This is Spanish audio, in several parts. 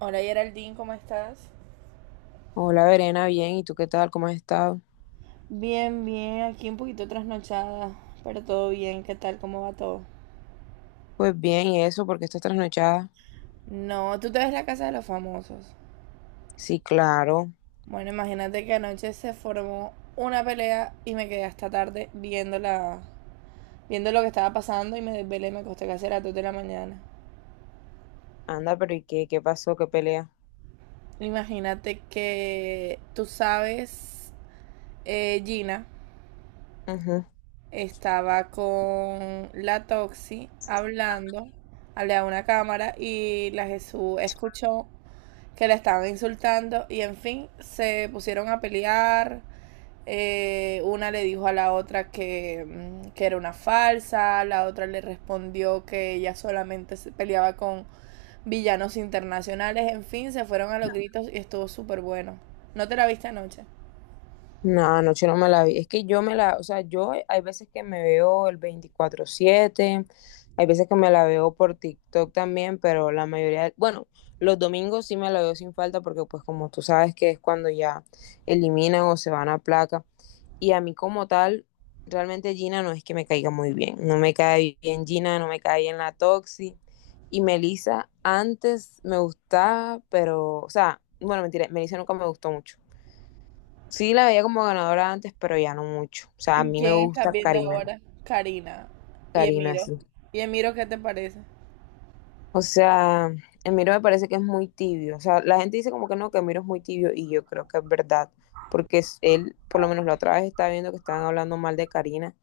Hola Geraldine, ¿cómo estás? Hola, Verena, bien. ¿Y tú qué tal? ¿Cómo has estado? Bien, bien, aquí un poquito trasnochada, pero todo bien, ¿qué tal? ¿Cómo va todo? Pues bien, ¿y eso? Porque estás trasnochada? No, tú te ves la casa de los famosos. Sí, claro. Bueno, imagínate que anoche se formó una pelea y me quedé hasta tarde viendo lo que estaba pasando y me desvelé, me acosté casi a las 2 de la mañana. Anda, pero ¿y qué? ¿Qué pasó? ¿Qué pelea? Imagínate que tú sabes, Gina, estaba con la Toxi hablando, hablé a una cámara y la Jesús escuchó que la estaban insultando y en fin, se pusieron a pelear. Una le dijo a la otra que, que era una falsa, la otra le respondió que ella solamente se peleaba con villanos internacionales, en fin, se fueron a los gritos y estuvo súper bueno. ¿No te la viste anoche? No, anoche no me la vi. Es que yo me la, o sea, yo hay veces que me veo el 24/7, hay veces que me la veo por TikTok también, pero la mayoría, bueno, los domingos sí me la veo sin falta porque pues como tú sabes que es cuando ya eliminan o se van a placa. Y a mí como tal, realmente Gina no es que me caiga muy bien. No me cae bien Gina, no me cae bien la Toxi. Y Melissa antes me gustaba, pero, o sea, bueno, mentira, Melissa nunca me gustó mucho. Sí, la veía como ganadora antes, pero ya no mucho. O sea, a ¿Y mí me quién estás gusta viendo Karina. ahora? Karina y Karina, Emiro. sí. ¿Y Emiro qué te parece? O sea, Emiro me parece que es muy tibio. O sea, la gente dice como que no, que Emiro es muy tibio y yo creo que es verdad. Porque él, por lo menos la otra vez estaba viendo que estaban hablando mal de Karina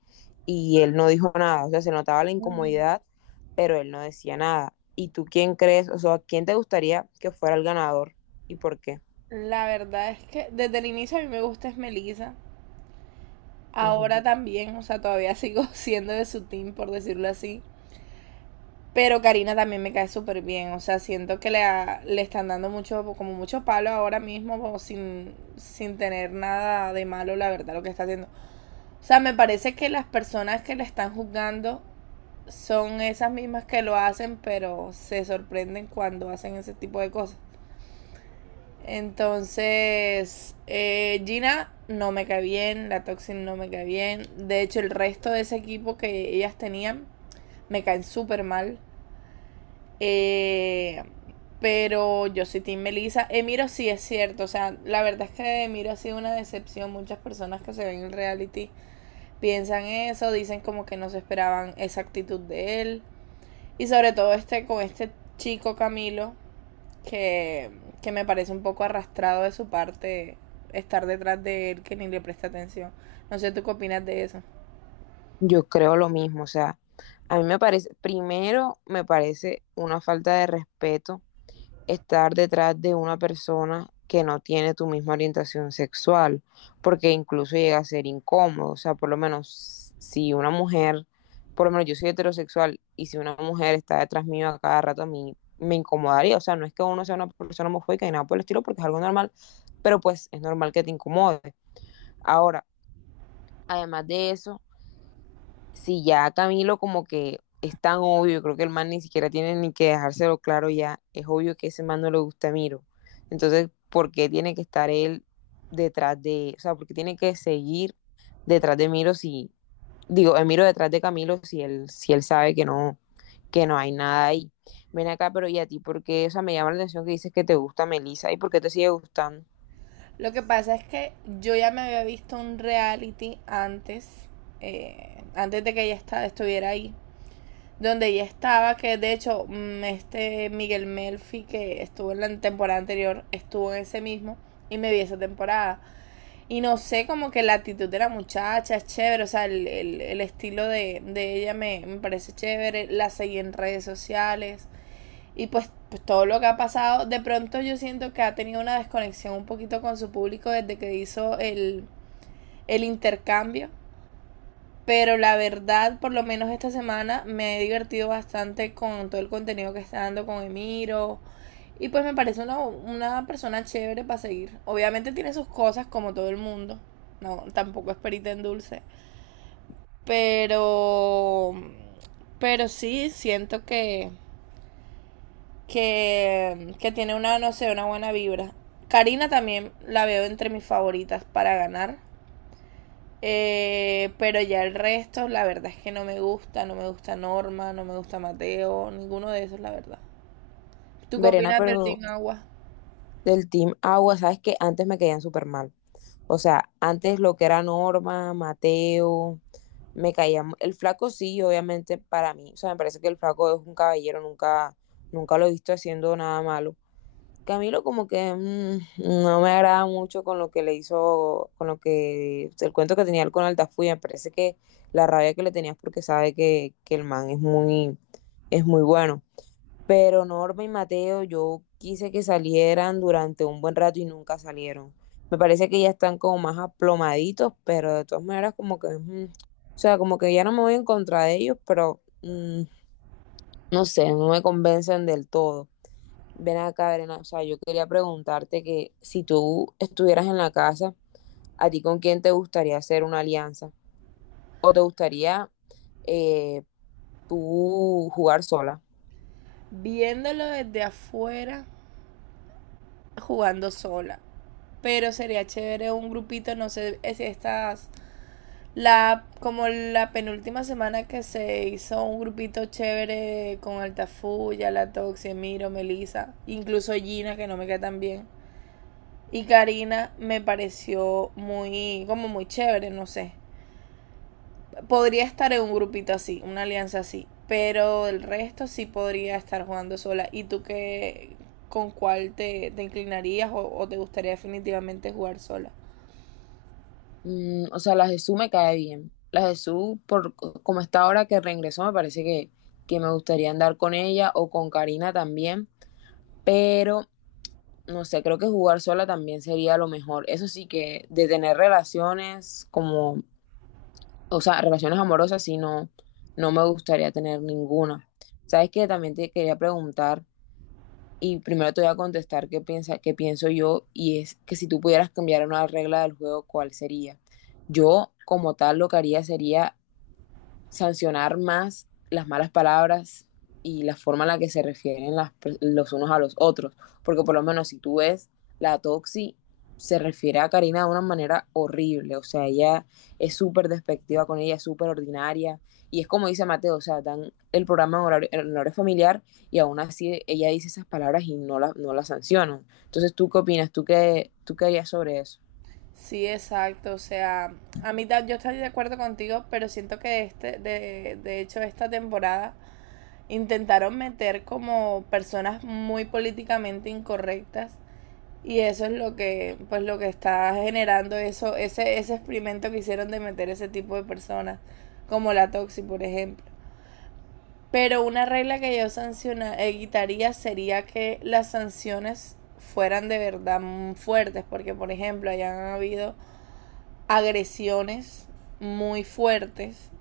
y él no dijo nada. O sea, se notaba la Ay, incomodidad, pero él no decía nada. ¿Y tú quién crees? O sea, ¿quién te gustaría que fuera el ganador y por qué? la verdad es que desde el inicio a mí me gusta es Melissa. Ujú. Ahora también, o sea, todavía sigo siendo de su team, por decirlo así. Pero Karina también me cae súper bien. O sea, siento que le están dando mucho, como mucho palo ahora mismo, como sin tener nada de malo, la verdad, lo que está haciendo. O sea, me parece que las personas que le están juzgando son esas mismas que lo hacen, pero se sorprenden cuando hacen ese tipo de cosas. Entonces, Gina no me cae bien, la Toxin no me cae bien. De hecho, el resto de ese equipo que ellas tenían me caen súper mal. Eh, pero yo soy Team Melissa. Emiro sí es cierto. O sea, la verdad es que Emiro ha sido una decepción. Muchas personas que se ven en reality piensan eso, dicen como que no se esperaban esa actitud de él. Y sobre todo este con este chico Camilo, que, que me parece un poco arrastrado de su parte estar detrás de él que ni le presta atención. No sé tú qué opinas de eso. Yo creo lo mismo, o sea, a mí me parece, primero me parece una falta de respeto estar detrás de una persona que no tiene tu misma orientación sexual, porque incluso llega a ser incómodo, o sea, por lo menos si una mujer, por lo menos yo soy heterosexual y si una mujer está detrás mío a cada rato a mí me incomodaría, o sea, no es que uno sea una persona homofóbica ni nada por el estilo, porque es algo normal, pero pues es normal que te incomode. Ahora, además de eso, si ya Camilo como que es tan obvio, creo que el man ni siquiera tiene ni que dejárselo claro ya, es obvio que ese man no le gusta a Miro. Entonces, ¿por qué tiene que estar él detrás de, o sea, por qué tiene que seguir detrás de Miro si, digo, Miro detrás de Camilo si él, si él sabe que no hay nada ahí? Ven acá, pero ¿y a ti por qué? O sea, me llama la atención que dices que te gusta Melissa y por qué te sigue gustando. Lo que pasa es que yo ya me había visto un reality antes, antes de que estuviera ahí, donde ella estaba, que de hecho este Miguel Melfi que estuvo en la temporada anterior, estuvo en ese mismo y me vi esa temporada. Y no sé, como que la actitud de la muchacha es chévere, o sea, el estilo de ella me parece chévere, la seguí en redes sociales y pues todo lo que ha pasado, de pronto yo siento que ha tenido una desconexión un poquito con su público desde que hizo el intercambio, pero la verdad, por lo menos esta semana, me he divertido bastante con todo el contenido que está dando con Emiro. Y pues me parece una persona chévere para seguir. Obviamente tiene sus cosas como todo el mundo. No, tampoco es perita en dulce. Pero... Pero sí, siento que tiene una, no sé, una buena vibra. Karina también la veo entre mis favoritas para ganar. Pero ya el resto, la verdad es que no me gusta, no me gusta Norma, no me gusta Mateo, ninguno de esos, la verdad. ¿Tú qué Verena, opinas del pero Team Agua? del Team Agua, sabes que antes me caían súper mal. O sea, antes lo que era Norma, Mateo, me caía. El flaco sí, obviamente, para mí. O sea, me parece que el flaco es un caballero, nunca lo he visto haciendo nada malo. Camilo como que no me agrada mucho con lo que le hizo, con lo que, el cuento que tenía él con Altafulla, me parece que la rabia que le tenías porque sabe que el man es muy bueno. Pero Norma y Mateo, yo quise que salieran durante un buen rato y nunca salieron. Me parece que ya están como más aplomaditos, pero de todas maneras como que, o sea, como que ya no me voy en contra de ellos, pero no sé, no me convencen del todo. Ven acá, Verena, o sea, yo quería preguntarte que si tú estuvieras en la casa, ¿a ti con quién te gustaría hacer una alianza? ¿O te gustaría eh, tú jugar sola? Viéndolo desde afuera, jugando sola. Pero sería chévere un grupito, no sé si estas, la, como la penúltima semana que se hizo un grupito chévere con Altafuya, La Toxie, Miro, Melissa, incluso Gina, que no me cae tan bien. Y Karina me pareció muy, como muy chévere, no sé. Podría estar en un grupito así, una alianza así. Pero el resto sí podría estar jugando sola. ¿Y tú qué, con te inclinarías te gustaría definitivamente jugar sola? Mm, o sea, la Jesús me cae bien. La Jesús, como está ahora que reingresó, me parece que me gustaría andar con ella o con Karina también. Pero, no sé, creo que jugar sola también sería lo mejor. Eso sí que de tener relaciones como, o sea, relaciones amorosas, sí, no, no me gustaría tener ninguna. ¿Sabes qué? También te quería preguntar y primero te voy a contestar qué piensa, qué pienso yo, y es que si tú pudieras cambiar una regla del juego, ¿cuál sería? Yo, como tal, lo que haría sería sancionar más las malas palabras y la forma en la que se refieren los unos a los otros. Porque por lo menos si tú ves la Toxi, se refiere a Karina de una manera horrible. O sea, ella es súper despectiva con ella, es súper ordinaria. Y es como dice Mateo, o sea, dan el programa en horario familiar y aún así ella dice esas palabras y no la sancionan. Entonces, ¿tú qué opinas? ¿Tú qué harías sobre eso? Sí, exacto. O sea, a mí yo estoy de acuerdo contigo, pero siento que de hecho esta temporada intentaron meter como personas muy políticamente incorrectas, y eso es lo que, pues lo que está generando eso, ese experimento que hicieron de meter ese tipo de personas, como la Toxi, por ejemplo. Pero una regla que yo quitaría sería que las sanciones fueran de verdad fuertes, porque por ejemplo hayan habido agresiones muy fuertes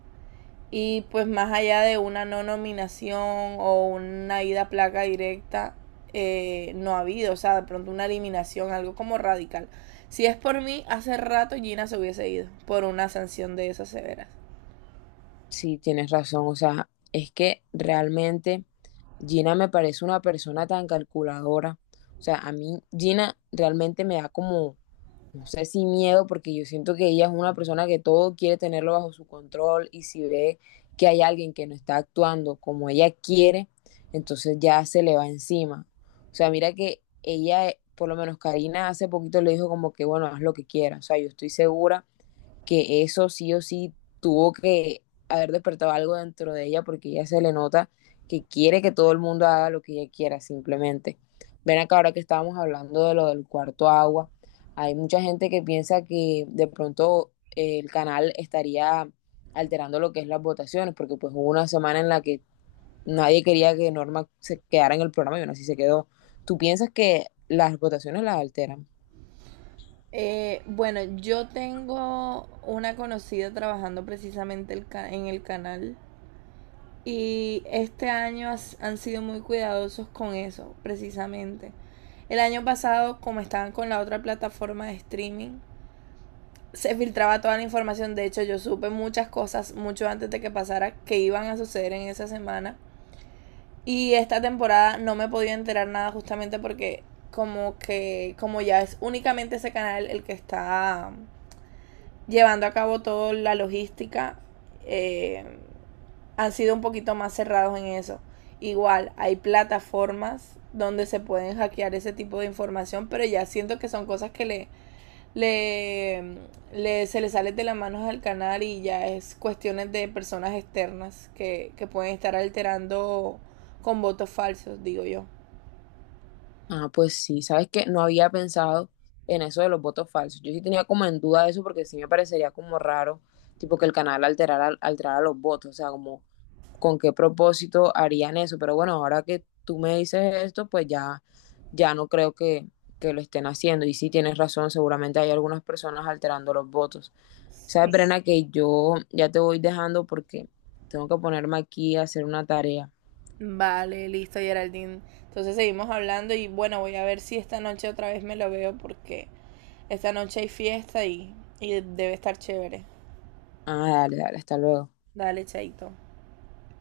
y pues más allá de una no nominación o una ida a placa directa, no ha habido, o sea, de pronto una eliminación, algo como radical. Si es por mí, hace rato Gina se hubiese ido por una sanción de esas severas. Sí, tienes razón. O sea, es que realmente Gina me parece una persona tan calculadora. O sea, a mí Gina realmente me da como, no sé si miedo, porque yo siento que ella es una persona que todo quiere tenerlo bajo su control y si ve que hay alguien que no está actuando como ella quiere, entonces ya se le va encima. O sea, mira que ella, por lo menos Karina hace poquito le dijo como que, bueno, haz lo que quieras. O sea, yo estoy segura que eso sí o sí tuvo que haber despertado algo dentro de ella porque ella se le nota que quiere que todo el mundo haga lo que ella quiera simplemente. Ven acá ahora que estábamos hablando de lo del cuarto agua, hay mucha gente que piensa que de pronto el canal estaría alterando lo que es las votaciones, porque pues hubo una semana en la que nadie quería que Norma se quedara en el programa y aún así se quedó. ¿Tú piensas que las votaciones las alteran? Bueno, yo tengo una conocida trabajando precisamente en el canal y este año han sido muy cuidadosos con eso, precisamente. El año pasado, como estaban con la otra plataforma de streaming, se filtraba toda la información. De hecho, yo supe muchas cosas mucho antes de que pasara que iban a suceder en esa semana. Y esta temporada no me he podido enterar nada justamente porque como que como ya es únicamente ese canal el que está llevando a cabo toda la logística, eh, han sido un poquito más cerrados en eso. Igual, hay plataformas donde se pueden hackear ese tipo de información, pero ya siento que son cosas que le, se le sale de las manos al canal y ya es cuestiones de personas externas que pueden estar alterando con votos falsos, digo yo. Ah, pues sí, sabes que no había pensado en eso de los votos falsos. Yo sí tenía como en duda eso porque sí me parecería como raro, tipo que el canal alterara los votos, o sea, como con qué propósito harían eso. Pero bueno, ahora que tú me dices esto, pues ya no creo que lo estén haciendo. Y sí tienes razón, seguramente hay algunas personas alterando los votos. Sabes, Sí. Brena, que yo ya te voy dejando porque tengo que ponerme aquí a hacer una tarea. Vale, listo, Geraldine. Entonces seguimos hablando y bueno, voy a ver si esta noche otra vez me lo veo porque esta noche hay fiesta y debe estar chévere. Ah, dale, dale, hasta luego. Dale, Chaito.